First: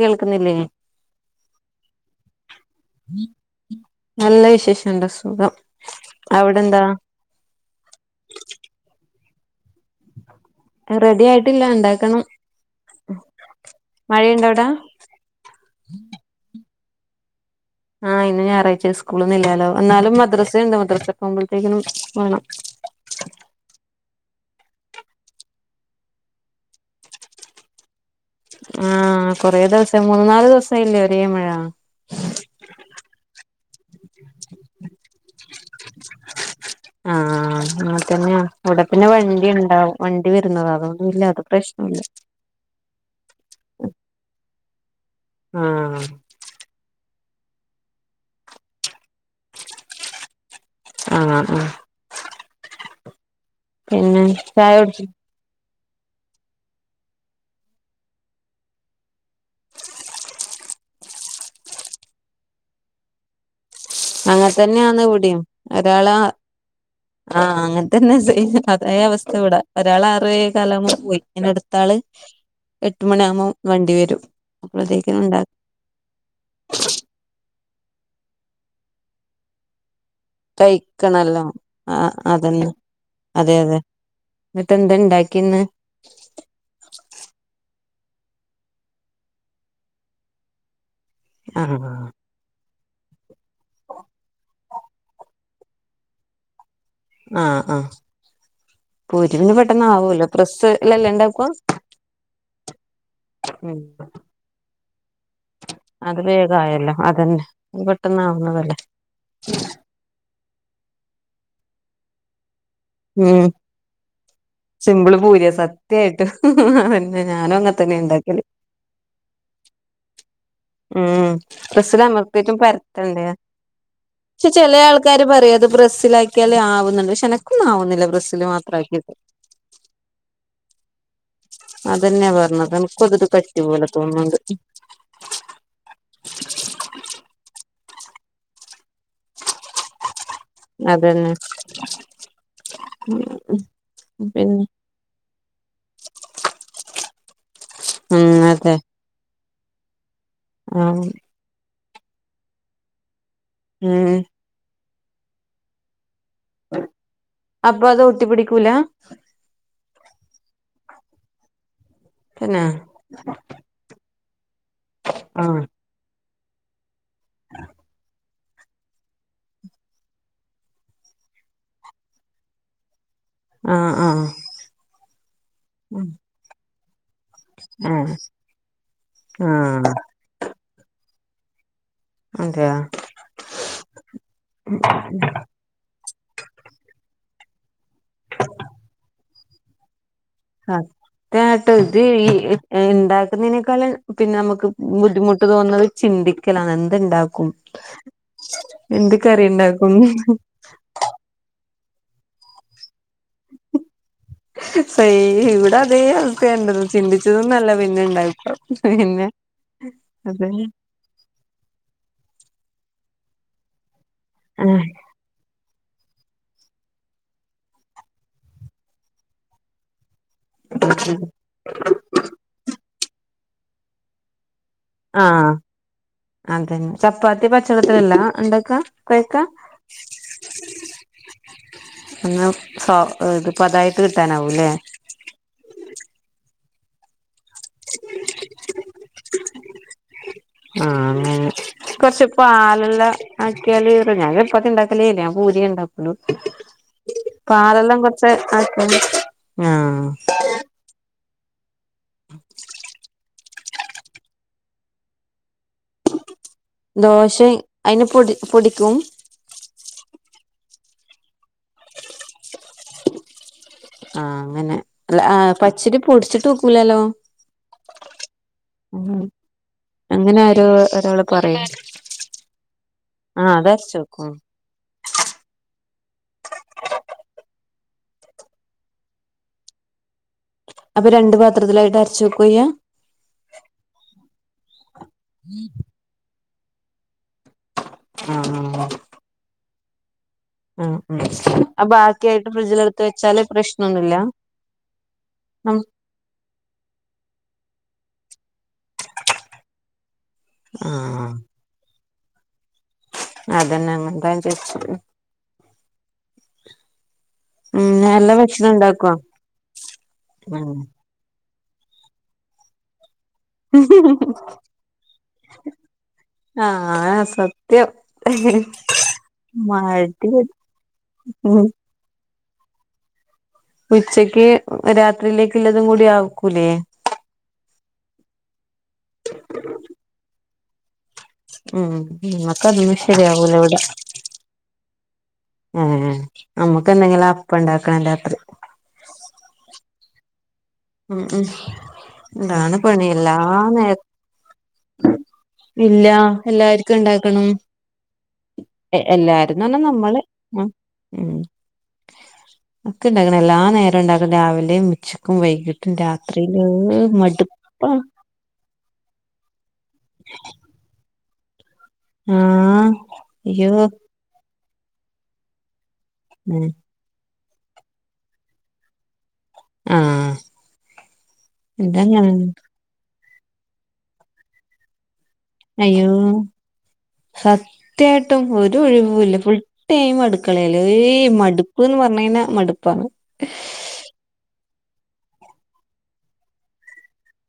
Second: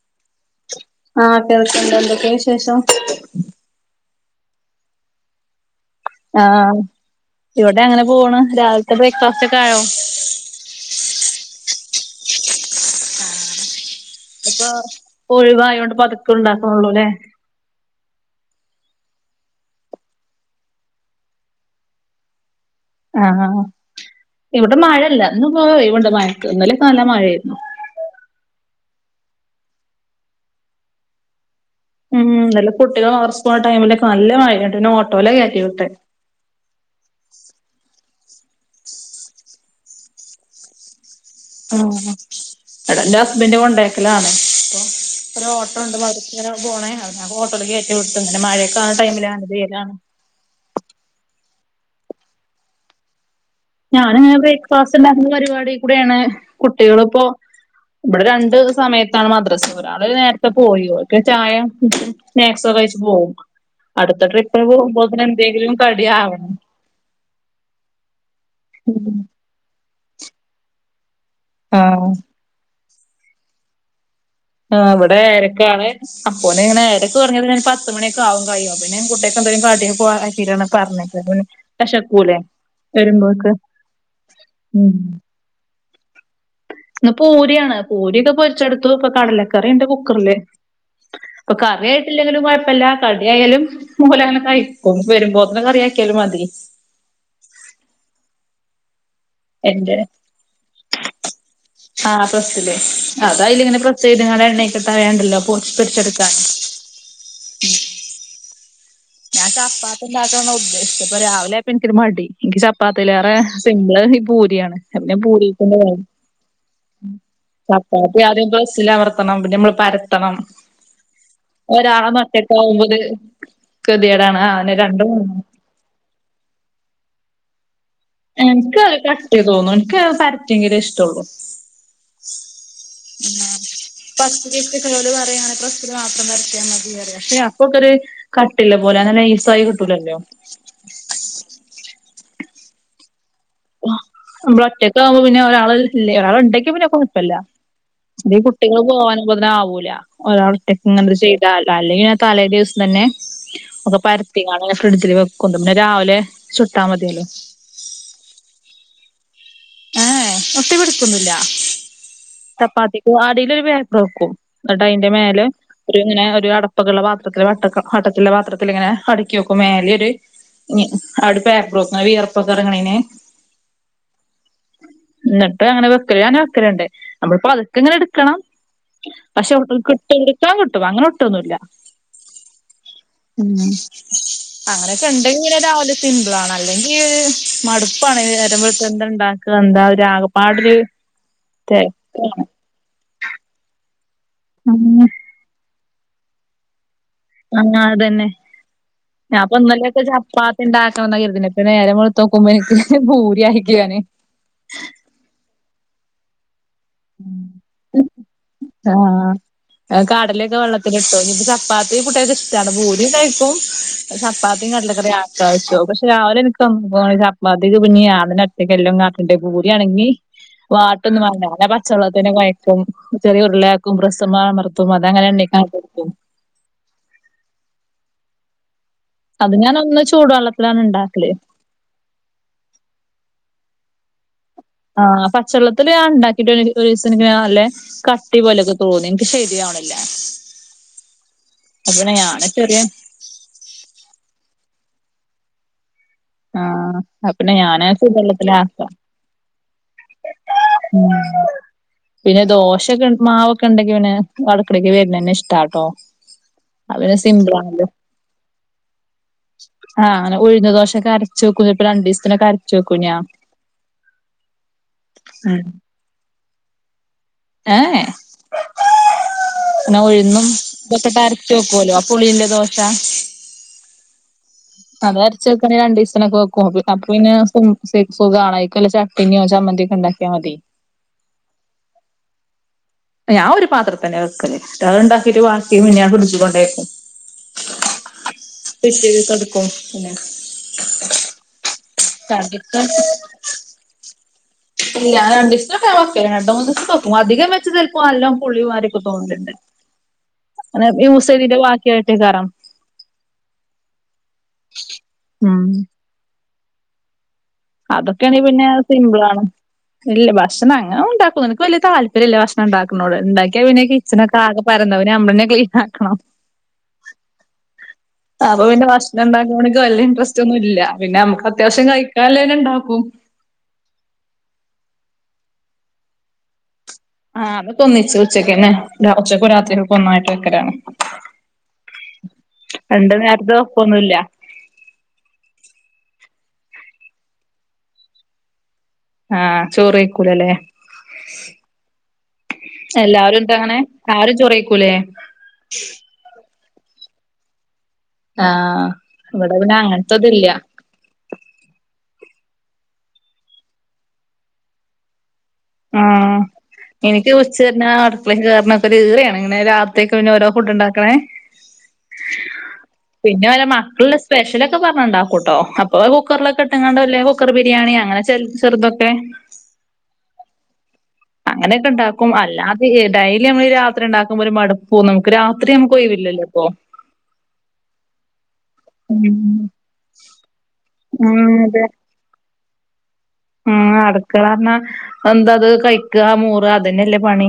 കേൾക്കുന്നില്ലേ ആഹ് കേൾക്കണ്ട് എന്തൊക്കെ വിശേഷം നീ നല്ല വിശേഷണ്ട് സുഖം ആഹ് അവിടെന്താ ഇവടെ അങ്ങനെ പോണ് രാവിൽത്തെ ബ്രേക്ക്ഫാസ്റ്റ് ഒക്കെ ആയോ റെഡി ആയിട്ടില്ല ഉണ്ടാക്കണം മഴയുണ്ട അവിടെ ഇപ്പൊ ഒഴിവായോണ്ട് പതുക്കെ ഉണ്ടാക്കുന്നുള്ളൂ ല്ലേ ആഹ് ഇന്ന് ഞായറാഴ്ച സ്കൂൾ ഒന്നും ഇല്ലല്ലോ എന്നാലും മദ്രസ്സുണ്ട് മദ്രസ്സക്കെ ആകുമ്പോഴത്തേക്കും വേണം ആഹ് ഇവടെ മഴല്ല ഇന്ന് പോയ [unintelligible] കൊണ്ട് മഴക്ക് ഇന്നലെ നല്ല മഴയായിരുന്നു ആഹ് കൊറേ ദിവസം മൂന്നു നാല് ദിവസായ്ല്ലേ ഒരേ മഴ ഉം ഇന്നലെ കുട്ടികൾ അവർ സ്കൂ ടൈമിലൊക്കെ നല്ല മഴ [unintelligible] പിന്നെ ഓട്ടോയിലാക്കയറ്റി വിട്ടേ ആഹ് ആഹ് അങ്ങൻ തന്നെയാ അവ്ടെ പിന്നെ വണ്ടിണ്ടാവും വണ്ടി വരുന്നത് [unintelligible] ആഹ് എടന്റെ ഹസ്ബൻ്റ് കൊണ്ടേയാക്കലാണ് അപ്പ ഒരു ഓട്ടോ ഉണ്ട് ആഹ് മദ്രസ്‌ക്ങ്ങനെ പോണ [unintelligible] ഓട്ടോല് കയറ്റി വിട്ട് ങ്ങനെ മഴയൊക്കെ ആവ്ണ ടൈമിലാ [unintelligible] ആഹ് ആഹ് പിന്നെ ഞാനിങ്ങനെ ചായ ബ്രേക്ക്ഫാസ്റ്റ് കുടിച്ചോ ഉണ്ടായിരുന്ന പരിപാടി കൂടെയാണ് കുട്ടികളിപ്പോ ഇവടെ രണ്ട് സമയത്താണ് മദ്രസ് ഒരാള് നേരത്തെ പോയി ഓക്ക് ചായ നാക്‌സൊക്കെ കഴിച്ച് പോകും അടുത്ത അങ്ങനെ ട്രിപ്പിൽ തന്നെയാന്ന് പോകുമ്പോത്തിന് ഇവിടെയും എന്തെങ്കിലും ഒരാള് കടിയാവണം ആഹ് അങ്ങൻ തന്നെ സെയിം അതേ അവസ്ഥ ഇവട ഒരാൾ ആറേ കാലാവുമ്പോ പോയി അട്ത്താള് ആഹ് എട്ട് മണിയാവുമ്പോ വണ്ടി വരും ആഹ് ഇവടെ അപ്പോഴത്തേക്കിനും ഉണ്ടാ ഏഴരക്കാണ് അപ്പോന് ഇങ്ങനെ ആ പറഞ്ഞത് ഞാ പത്ത് മണിയൊക്കെ ആവും കഴിയോ പിന്നെ കുട്ടിയാക്ക് എന്തങ്കിലും കടി പോ തീരാണ് പർഞ്ഞിട്ട്ട് കഴിക്കണല്ലോ ആഹ് പെശക്കൂലെ അതന്നെ വരുമ്പോക്ക് ഉം കിന്ന് ഇന്ന് പൂരിയാണ് പൂരിയൊക്കെ പൊരിച്ചെടുത്തു ഇപ്പൊ കടലക്കറിണ്ട് കുക്കർല് അപ്പൊ ആഹ് കറിയായിട്ടില്ലെങ്കിലും കൊഴ്‌പ്പല്ല കടി ആയാല്ലും ഒൽ അങ്ങനെ കഴിക്കും വരുമ്പോത്തനെ കറി ആക്കിയാലും മതി ആഹ ആഹ പൂരി പിന്നെ പെട്ടെന്ന് എന്റെ ആവുമല്ലോ പ്രെസ്സ് അല്ലെ ഉണ്ടാക്കുവ ആ പ്രസ്സില് അത അതിലിങ്ങനെ പ്രസ് ചെയ്ത്ങ്ങ എണ്ണക്കെ തടേണ്ടല്ലോ പൊരിച്ചെടുക്കാണ് തായല്ലോ അതന്നെ പെട്ടന്നാവുന്നാ ലെ ഞാൻ ചപ്പാത്തി ഉണ്ടാക്കാനഉദേശിച്ചേ പിന്നെ രാവിലെ ആയപ്പോ എനിക്കൊരു മടി എനിക്ക് ചപ്പാത്തിലെറേ ഉം സിമ്പിള് ഈ പൂരിയാണ് എ പൂരിക്ക വേ ഉ പിന്നെ ഞാനും അങ്ങത്തന്നെ ഉണ്ടാക്കില് സിലമർത്തണം പിന്നെ നമ്മൾ പരത്തണം ഉം പ്രസ്സിൽ ഒരാളൊന്ന് അമർത്തിട്ടും ഒറ്റക്കാവുമ്പോ ഇത് പരത്തണ്ടേ ഗതികേടാണ് പക്ഷെ ആ അങ്ങനെ ചില രണ്ടും ആൾക്കാര് പറയാ അത് പ്രെസ്സിൽ ആക്കിയൽ ആവുന്നുണ്ട് പക്ഷെനക്കൊന്നും ആവുന്നില്ല ബ്രസ്സില് മാത്രം എനിക്ക് ആക്കിയിട്ട് കട്ടിയായി തോന്നുന്നു എനിക്ക് പരത്തിങ്കിലേ ഇഷ്ടള്ളു അതന്നെയാ പറഞ്ഞത് ഇൻക്കും അത് കട്ടി പോലെ തോന്നുന്നുണ്ട് ലോൽ പറയും അങ്ങനെ പ്രസ്സിൽ മാത്രം പരത്തിയാമതി പക്ഷെ അപ്പൊക്ക ഒരു കട്ടില്ല പോലെ അങ്ങനെ ഈസ ആയി കിട്ടൂലല്ലോ അതന്നെ മം ന് ഞമ്മള് ഒറ്റൊക്കെ ആവുമ്പോ പിന്നെ ഒരാള് ഇല്ല ഒരാള ഉണ്ടങ്കി പിന്നെക്കെ കുഴപ്പമില്ല ഇത് ഉം അതെ കുട്ടികൾ പോവാനാവുമ്പോതിന്ന് ആവൂല ഒരാൾ ആ ഒറ്റക് ഇങ്ങനെ ചെയ്താല അല്ലെങ്കിൽ തലേ ദിവസം തന്നെ ഒക്കെ ഉം പര ഫ്രിഡ്ജിൽ വെക്കും രാവിലെ ചുട്ടാ മതിയല്ലോ അപ്പ അത് ഒട്ടി പിടിക്കൂല ഏ ഒട്ടി പിടിക്കുന്നില്ല പിന്നെ ചപ്പാത്തിക്ക അടിലൊരു പേപ്പർ വെക്കും എന്നിട്ട് അതിന്റെ മേലെ ആഹ് ഒരു ഇങ്ങനെ ഒരു അടപ്പകുള്ള പാത്രത്തില്ൽ വട്ട വട്ടത്തിലുള്ള പാത്രത്തിൽ ഇങ്ങനെ അടക്കി വെക്കും മേല ഒരു അവിടെ പേപ്പർ വെക്കും ആ വിയർപ്പൊക്കെറങ്ങ്ണേന് ആഹ് ആഹ് ന്നട്ട് അങ്ങനെ വെക്കല് ഞാങ്ങനെ വെക്കല്ണ്ട് അമ്മള് പത്കെങ്ങനെ ആഹ് ഇട്ക്കണം പക്ഷെ ആഹ് കിട്ടും ഇടക്കാൻ കിട്ടും അങ്ങനൊട്ടുവൊന്നുല്ല അതെയ മ്മ് അങ്ങനൊക്കെ ഇണ്ടെങ്കി രാവില സിംമ്പിളാണ് അല്ലെങ്കി മടുപ്പാണ് ഈ നേരംവെളുത്ത എന്താ ഇണ്ടാക്ക എന്താ ഒരു ഒരാകാപ് സത്യായിട്ടും [unintelligible] ഇണ്ടാക്കുന്നതിനേക്കാള് പിന്നെ അമക്ക് ഉം ബുദ്ധിമുട്ട് തോന്ന്നത് ചിന്തിക്കലാണ് എന്തുണ്ടാക്കും ആ അതന്നെ എന്ത് കറി ഞാപ്പ ഇന്നലക്കെ ഉണ്ടാക്കും ചപ്പാത് ഇണ്ടാക്കണം ഇപ്പം നേരം വെൾത്തോകുമ്പ ഇൻക് ബൂര് സെയിം ഇവിടെ അതെ അവസ് ണ്ട് ചിന്തിച്ചതൊന്നു അല്ല പിന്നെണ്ടാക്ക പിന്നെ ആഹ് കടലൊക്കെ വള്ളത് ട്ടോ ഇഞ്പം ചപ്പാത്തി കുട്ട്യാൾക്ക് ഇഷ്ടാണ് ഭൂരി കയികും ചപ്പാത്തി ആഹ് കടല കറിം ആ കയിച്ചോളും പക്ഷേ രാവിലെന്നെ [unintelligible] ഈ ചപ്പാത്തി പഞ് ഞാതെനെ ഒറ്റകെല്ലംണ്ടാകണ്ടെ ബൂരിയാണെങ്കി വാട്ടൊന്നും വാണ്ട അതാ പച്ചള്ളത്തിലെന്നെ കൊയക്കും ചെറിയ ഉരുളാക്കും പ്രെസ്സ്മൽ അമർ ത്തും ആഹ് അതങ്ങനെണ്ണീകാട്ട്ട്ടൊട്കും അതന്നെ ചപ്പാത്തി പച്ചള്ളത്തിലല്ല ഇണ്ടാക്കാ കൊഴക്കാ അത് ഞാനൊന്ന് ചൂടുവെള്ളത്തിലാണ് ഇണ്ടാക്കല് ഒന്ന് സോ ഏ ഇത് പതായിട്ട് കിട്ടാനാവൂല്ലേ ആഹ് പച്ചള്ളത്തിൽ ഞാൻ ഇണ്ടാക്കീട്ട് ഒരു ദിവസം ഇൻക്ക് നല്ലെ കട്ടി പോലെയൊക്കെ തോന്നി ഇൻക്ക് ശെരിയാവ്ണ്ല്ല ആഹ് അങ്ങനെ അപ്പപിന്നെ ഞാനും ചെറിയേ ആക്യാലേറും ഞാൻ ചപാത്തിണ്ടാക്കലേല്ല ഞാൻ പൂരിയേ ഇണ്ടാകു ആഹ് [unintelligible] അപ്പ പിന്നെ ഞാന് പാലെല്ലാം കൊർച്ച് ചൂടുവെള്ളത്തിലാക്കാ ആക്കിണ് ആഹ് ഉം പിന്നെ ദോശൊക്കെ ഇണ്ട് മാവൊക്കെ ഇണ്ടെങ്കി പിനെ അടുക്കളെക്ക് വെര്ണെന്നെ ഇഷ്ടാട്ടോ അത് പിന്നെ ദോശേം സിമ്പിളാണല്ലോ അയിന് പൊടി പൊടിക്കും ആഹ് അങ്ങനെ ഉഴുന്ന് ദോശക്കരച്ച് വെക്കും ചെൽപ്പൊ രണ്ടീസത്തിനൊക്കെ അരച്ചു വെക്കും ഞാൻ ആഹ് അങ്ങനെ അല്ല ആ ഉം പച്ചരി പൊട്ച്ചിട്ട് വെക്കൂലല്ലോ ഏ ഏഹ് ഇങ്ങനെ അങ്ങനെ ഉഴുന്നും ആരോ ഒരാള് ഇതൊക്കെട്ടരച്ച് പറയും വെക്കോല്ലോ ആ പുളിയുള്ള ദോശ ആഹ് അരച്ച് വെക്കും അത് അരച്ച് വെക്കാണെ രണ്ടീസതിനൊക്കെ വെക്കും അപ്പ പിന്നെ സിം സുഖാണേയ് അയ്ക്കും ഇല്ലെ ചാ ട്ടിന്നോ ആ ചമ്മന്തിയൊ ഒക്കെ ഉണ്ടാക്കിയാ മതി അപ്പം രണ്ട് പാത്രത്തിലായിട്ട് അരച്ചു വെക്കുവേ ഇയ്യ് ഞാൻ ഒരു പാത്രതെന്ന വെക്കല് അത് ഇണ്ടാക്കീട്ട് വാക്കി പിന്ന ഞാൻ ഫ്രഡ്ജ് കൊണ്ടോയെക്കും ആഹ് പിറ്റേദിവസം എടുക്കും പിന്നെ ആഹ് ആഹ് ആത് ബാക്കിയായിട്ട് കണ്ടിട്ട് ഫ്രിഡ്ജിലെടുത്ത് വെച്ചാല് പ്രശ്നൊന്നുല്ല ഇല്ല ഉം രണ്ടീസൊക്കെ ഞാൻ വക്കല് രണ്ട് മൂന്നീസൊക്കെ വെക്കും അധികം വെച്ച ചെലപ്പം നല്ലോം പുളിമാര്യൊക്കെ തോന്നല്ണ്ട് അങ്ങനെ യൂസെയ്തീൻ്റെ വാക്കിയായിട്ടേകാരം അതന്നെ അങ്ങനതാ ഞാൻ ചോയിച്ചേ ഉം അതൊക്കെയാണെങ്കി പിന്നെ സിംമ്പിളാണ് ഇല്ല ഭക്ഷണം ഉം അങ്ങനൊന്നും ഈണ്ടാക്കൊന്നുല്ല ഇൻക് വെല്ല്യതാൽപര്യല്ല ഭക്ഷണംണ്ടാക്ണത് ഇണ്ടാകിയാ പിന്നെ കിച്ചണൊക്കാ ആകെ പരന്നോവും പിന് നനെമ്മളെന്നെ ക്ലീനാകണം ആഹ് ആഹ് നസം അപ്പം പിന്നെ ഭക്ഷണം ഇണ്ടാക്കൽനോട് ഇൻക്ക് വല്ല്യ മടി ഇൻട്രെസ്റ്റൊന്നുല്ല പിന്നെ അമക്ക് ഉം അത്യാവശ്യം കയിക്കാല്ലെന്നെ ഇണ്ടാക്കും ഉച്ചക്ക് രാത്രിയിലേക്ക് ഇള്ളതും കൂടി ആക്കൂലേ ആഹ് അതൊക്കൊന്നിച്ച് ഉച്ചക്കെന്നെ ഉച്ചക്കും രാത്രിക്കെകും ഒന്നായിട്ട് വെക്കലാണ് ഉം ഞങക്കതൊന്നും രണ്ട് ശെരിയാവൂല നേരത്തെ ഇവടെ വെപ്പൊന്നുല്ല ഏഹ് ഞമ്മക്ക് എന്തെങ്കിലും അപ്പണ്ടാക്കണം രാത്രി അഹ് ചോർ കയിക്കൂല അല്ലേ ഉം ഉം അതാണ് പണി എല്ലാരു എല്ലാ ഉണ്ടങ്ങനെ നേര ആരും ചോർ ഇല്ല എല്ലാർക്കും ഇണ്ടാക്കണം ആഹ് ഇവിടെ എല്ലാരന്ന് പിന്നെ പറഞ്ഞാ നമ്മള് അങ്ങനത്തെതില്ല ഏഹ് അന്ക്ക് ഇണ്ടാക്കണം എല്ലാ നേരം ഇണ്ടാക്കണം രാവിലെ ഉച്ചക്കും വൈ ആഹ് രാത്രിയില് മടുപ്പാ ഉള്ളി കേറുനാകെ ഒരു ഈറയാണ് ഇങ്ങനെ രാത്രിക്കെ പിന്നെ ഓരോ ഫുഡ്ണ്ടാക്കണേ ആഹ് പിന്നെ ഓല അയ്യോ മക്കളുള്ള സ്പെഷ്യലൊക്കെ പറഞാ ഉണ്ടാക്കൂട്ടോ അപ്പൊ ഉം കുക്കറൊക്കെട്ടങ്ങണ്ടല്ലേ കുക്കർ ബിരിയാണിയാ അങ്ങനെ ചെറു ചെറുതൊക്കെ അഹ് അങ്ങനെയൊക്കെ ഇണ്ടാക്കും അല്ലാതെ ഡെയിലി നമ്മള് രാത്രി ഇണ്ടാക്കുമ്പോൾ ഒരു മടു പോന്നും നമുക്ക് രാത്രി നമുക്ക് ഒഴിവില്ലല്ലോ ഇപ്പൊ സത്യമായിട്ടും ഒരു ഒഴിവൂല്ല ഫുൾ ഉം ടൈം അടുക്കളല്ലേ ഏയ് ഉം അതെ മടുപ്പ് എന്ന് പറഞ്ഞ കഴിഞ്ഞാൽ മടുപ്പാണ് ഉം അടുക്കള പറഞ്ഞാ എന്താത് കഴിക്കുക മേറ അത് തന്നെയല്ലേ പണി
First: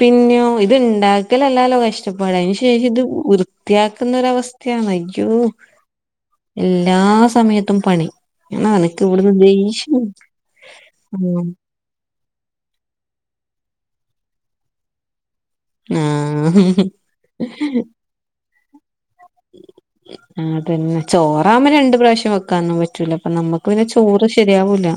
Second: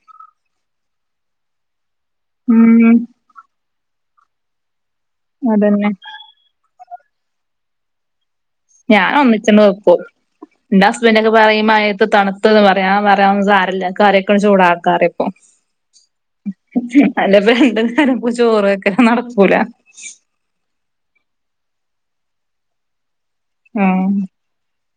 പിന്നെയോ ഇത് ഇണ്ടാക്കലല്ലാലോ കഷ്ടപ്പാട അയിന് ശേഷം ഉം ഇത് വൃ ത്തിയാക്കുന്നരവസ്ഥയാണ് അയ്യോ അതന്നെ എല്ലാ സമയത്തും പണി ഞാ എനക്ക് ഞാൻ ഇവിടുന്ന് ഒന്നിച്ചെന്ന് ദേഷ്യം വെക്കും ഇന്റെ ഹസ്ബൻഡ് ഒക്കെ ഉം പറയും ഈ മഴത്തെ തണു തണുപ്പ്ന്ന് പറയാ ഞാൻ പറയാ സാരില്ല കറിയൊക്കെ ചൂടക്കാ ഇപ്പൊ ആഹ് അല്ല രണ്ട് നേരം ചോറ് വെക്കൽ നടക്കൂല അതെനെ ചോറാക്കുബോ രണ്ട് പ്രാവശ്യം വെക്കൊന്നും പറ്റൂല ഇപ്പ നമ്മുക്ക് പിന്നെ ചോറ് ശരിയാവൂല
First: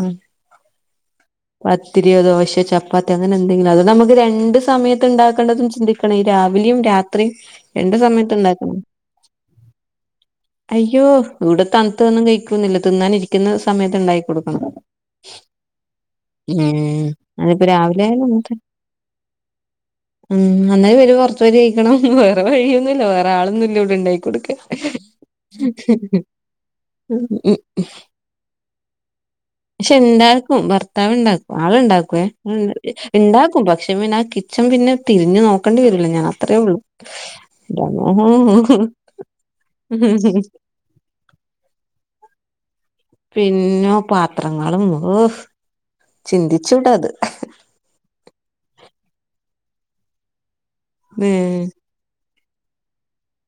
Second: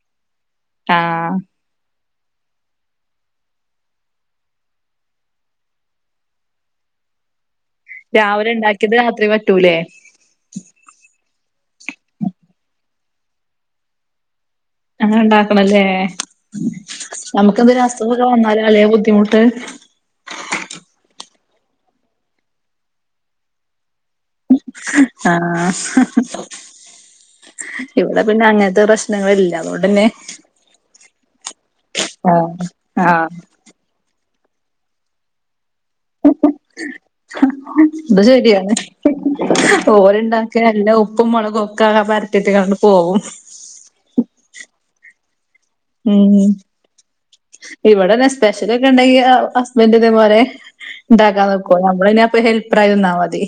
അഹ് പത്തിരിയോ ദോശയോ ചപ്പാത്തി അങ്ങനെ എന്തെങ്കിലും അതോ നമുക്ക് രണ്ട് സമയത്ത് ഉണ്ടാക്കേണ്ടതും ചിന്തി ക്കണേ രാവിലെയും രാത്രിയും രണ്ട് സമയത്ത് രാവിലെ ഉണ്ടാക്കണം ഇണ്ടാക്കിയത് രാത്രി പറ്റൂലേ അയ്യോ ഇവിടെ തണുത്തൊന്നും കഴിക്കുന്നില്ല തിന്നാൻ ഇരിക്കുന്ന സമയത്ത് ഇണ്ടായി കൊടുക്കണം അങ്ങനെ ഉണ്ടാക്കണല്ലേ ഉം നമുക്ക് അതിപ്പോ എന്തേലും രാവിലെ അസുഖൊക്കെ ആയാലും വന്നാല് അല്ലെ ബുദ്ധിമുട്ട് ഉം അന്നാല് ഇവര് പൊറത് പോയി കയിക്കണം വേറെ വഴിയൊന്നുല്ല വേറെ ആളൊന്നും ഇല്ല ഇവിടെ ഉണ്ടായി കൊടുക്കാൻ അഹ് ഉം ഇവിടെ പിന്നെ അങ്ങനത്തെ പ്രശ്നങ്ങളില്ല പക്ഷെ അതുകൊണ്ടന്നെ ഇണ്ടാക്കും ഭർത്താവ് ഉണ്ടാക്കും ആളുണ്ടാക്കുവേ ആഹ് ആഹ് ഉണ്ട ക്കു പക്ഷെ പിന്നെ ആ കിച്ചൺ പിന്നെ തിരിഞ്ഞു നോ ക്കണ്ടി വരില്ല ഞാ അത്രേ ഉള്ളു അത് ശരിയാണ് ഇല്ല ഉപ്പും മുളകും ഒഒക്കെങ്ങനാ പരതിട്ടാണ്ട് അങ് പോകും പിന്നെ പാത്രങ്ങളും ഒഹ് ഉം ചൂട്ടത് ഇവിടെ സ്പെഷ്യൽ ഒക്കെ ഉണ്ടെങ്കി ഹസ്ബൻഡ് ഇതേ പോലെ ഉണ്ടാക്കാൻ ഏഹ് നിക്കു നമ്മൾ പിന്നെ ഹെൽപ്പറായി നിന്നാൽ മതി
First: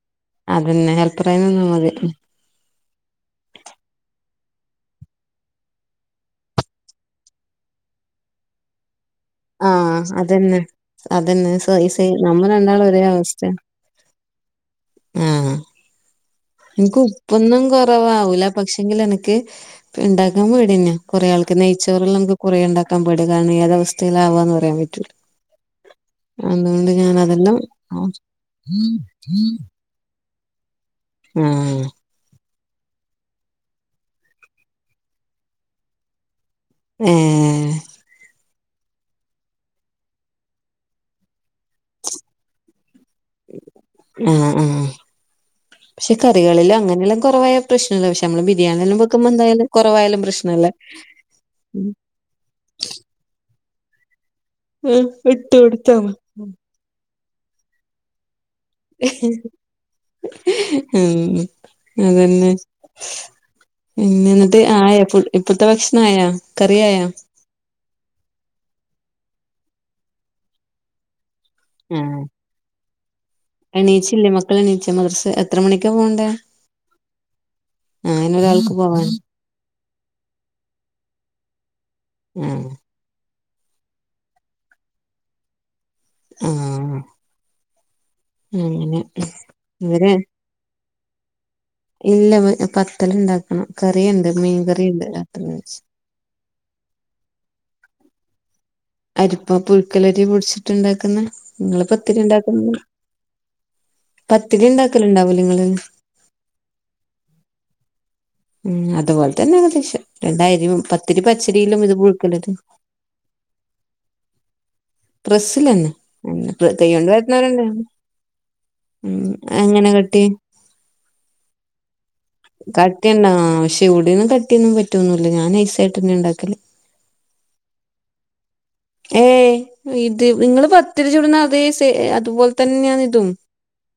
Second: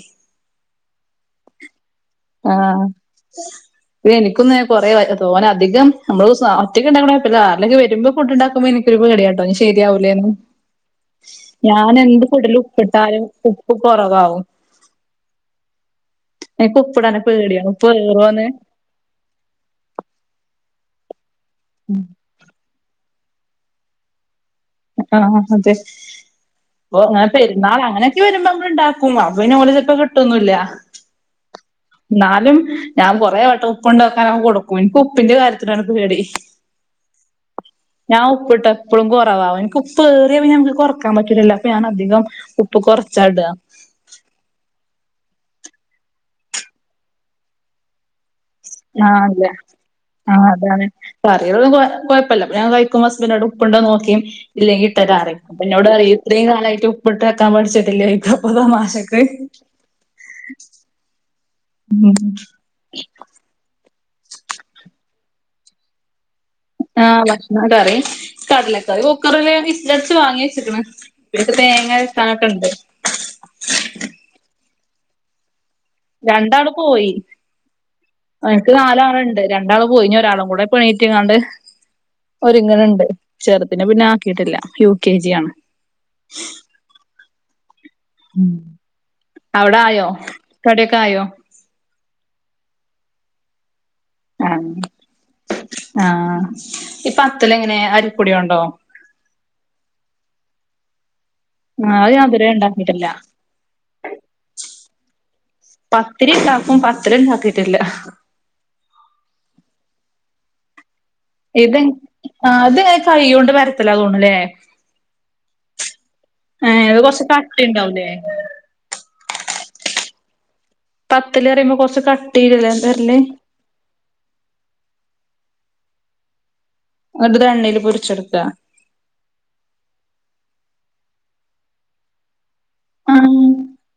അതനെ ഹെൽപ്പറായി നിന്നാൽ മതി ആഹാ എ എനിക്കൊന്ന് കുറേ ഓർ അധികം നമ്മള്സ ഒറ്റക് ഉണ്ടാക്കണ കൊയ്‌പില്ലാ ആരെങ്കിലൊക്കെ വരുമ്പോ ഫുഡ് ഉണ്ടാക്കുമ്പോ എനി ഒരു പേടിയാണ് ആഹ് ശെരിയാവൂലെനു അതന്നെ അതന്നെ സോ ഈ ഞാൻ സെയിം എന്ത് നമ്മ ഫുഡിലും രണ്ടാളും ഒരേ ഉപ്പിട്ടാലും അവസ്ഥയാ ഉപ്പ് കൊറവാവും ആഹ് എനിക്ക് ഉപ്പിടാൻ ഉപ്പൊന്നും പേടിയാണ് ഉപ്പ് കൊറവാവൂല ഏറോന്ന് പക്ഷെ എങ്കിലും എനക്ക് ഇണ്ടാക്കാൻ പേടിയന്നെയാ കൊറെ ആൾക്ക് നെയ്‌ച്ചോറലോ എനക്ക് കുറെ ഇണ്ടാക്കാൻ ടുകാണ് ഏതവസ്ഥയിലവാന്ന് പറയാൻ പ ആഹാ അതെ ഓ ഞാൻ അങ്ങനെ അതെല്ലാം പെരുന്നാൾ അങ്ങനെയൊക്കെ വരുമ്പോ നമ്മൾ ഇണ്ടാക്കും അപ്പൊ പിന്ന ഒരേ ചിലപ്പോ കിട്ടന്നുല്ല അഹാ എന്നാലും ഞാൻ കൊറേ വട്ടം ഉപ്പ് ഉണ്ടോ നോക്കാൻ കൂടെ പോകും എനിക്ക് ഉപ്പിന്റെ കാര്യത്തില നിക്ക് പേടി ഏ ഞാൻ ഉപ്പിട്ട് എപ്പളും കൊറവാവും എനിക്ക് ഉപ്പ് ഏറിയ പിന്ന ഞമ്മക്ക് കൊറക്കാൻ പറ്റില്ലല്ലോ അപ്പൊ ഞാൻ അധികം ഉപ്പ് കൊറച്ചാ ഇടാ ആഹാ ആഹാ പക്ഷെ കറികളില് അങ്ങനെല്ലാം കൊറവായ പ്രശ്നല്ല പഷേ നമ്മള് ബിരിയാണിയെല്ലാം ആഹ് വെക്കുമ്പോ എന്തായാലും കൊറവാലും പ്രശ്നല്ല കറിയേളൊന്നും കൊ കൊയപ്പല്ല ഞാൻ കയിക്കുമ്പോ ഹസ്ബന്റിനോട് ഉപ്പിണ്ടോ നോക്കിയേ ഉം ഇല്ലെങ്കിട്ടെരാ പറയും ഇട്ട് അപ്പ എന്നോട് കൊടുത്താ പറയും മതി. ഇത്രയും കാലായിട്ട് ഉപ്പിട്ട് വെക്കാൻ പഠിച്ചിട്ടില്ലേ തമാശക്ക് ഉം ഉം അതന്നെ പിന്ന എന്നിട്ട് ആയാ ഇപ്പത്തെ ഭക്ഷണം ആയാ ആ കറിയായാ ഭക്ഷണം കറി കടലക്കറി കുകറില് വിസലടിച്ച് വാങ്ങി വച്ചിക്കണ് പിന്നെ ഇതിക് തേങ്ങ ആഹ് അരക്കാനൊക്കെണ്ട് എണീച്ചില്ലേ മക്കള് എണീച്ച മദ്രസ എത്ര മണിക്ക പോണ്ട് രണ്ടാള് പോയി അയിന് എനിക്ക് ഒരാൾക്ക് പോവാൻ നാലാള്ണ്ട് രണ്ടാള് പോയി ഞ്ഞ് ഒരാളും കൂടെ എണീറ്റ്ങ്ങാണ്ട് ആഹ് ഒരിങ്ങണിണ്ട് ചെറുതിനെ പിന്നെ ആക്കിയിട്ടില്ല യു കെ ജി ആണ് ആഹാ ഉം അവടെ ആയോ ഇവര് കടിയൊക്കെ ആയോ ഇല്ല പത്തല് ഇണ്ടാക്കണം കറിയിണ്ട് മീൻകറിയിണ്ട് രാത്രിവെച്ച ആഹാ ഈ പത്തല് എങ്ങനെ അരിപ്പൊടിയോണ്ടോ അരിപ്പ പുഴുക്കലരി പൊടിച്ചിട്ടിണ്ടാക്കുന്നെ നിങ്ങള് ആഹ് അത് പത്തിരി ഞാൻ ഇതുവരെ ഉണ്ടാക്കുന്ന ഉണ്ടാക്കിയിട്ടില്ല പത്തിരി ഇണ്ടാക്കലിണ്ടാവുല്ലേ നിങ്ങള് പത്തിരി ഇണ്ടാക്കും പത്തല് ഇണ്ടാക്കിയിട്ടില്ല ഉം അതുപോലെ തന്നെ ഏകദേശം രണ്ടരിയും പത്തിരി പച്ചരിയിലും ഇത് പുഴുക്കലരിയിലും കൈയ്യോണ്ട് പരത്തല തോൻണ് ലേ പ്രസ്സ്ലന്നെ, തന്നെ ഏഹ് ഇത് കയ്യോണ്ട് കൊറച്ച് കട്ടി പരത്തണോരിണ്ട് ഉണ്ടാവൂലേ ഉം, എങ്ങനെ കെട്ടി? പത്ത്ല് അറിയുമ്പോ കൊറച്ച് കട്ടീല് അല്ലേ ബര്ല് ഇവിടൊന്നും കട്ടിയൊന്നും പറ്റൊന്നുല്ല. ഞാൻ നൈസായിട്ടന്നെ ഇണ്ടാക്കല്. ങ്ങട്ട്ത് ഒരെണ്ണേല് പൊരിച്ചെടുക്കാ. ഏയ്, ഇത് നിങ്ങള് പത്തിരിച്ചുടുന്ന അതേ സേ അതുപോലെ തന്നെയാണ് ഇതും. ആഹ്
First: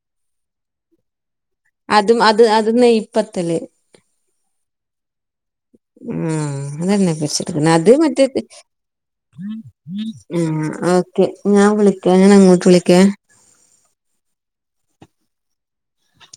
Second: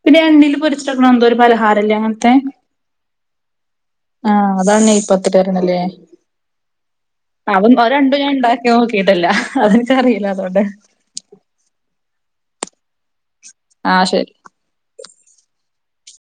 പിന്നെ എണ്ണില് പൊരിച്ചെടുക്കണ എന്തോ ഒരു പലഹാരല്ലേ അതും അങ്ങൻത്തെ? അത് അത് നെയ്പത്തല് ആഹ്, അതാണ് നെയ് പത്ത്ട്ട് പറീണ് ലെ. ആഹ് അതന്നെ അ വ പൊരിച്ചെടുക്കണെ അവ അത് രണ്ടും മറ്റേ ഞാൻ ഇണ്ടാ നോക്കിയിട്ടില്ല അത് ആഹ്, ഓക്കെ ഞാൻ വിളിക്കാ ഞാൻ അങ്ങോട്ട് വിളിക്കേ ആഹ് ശരി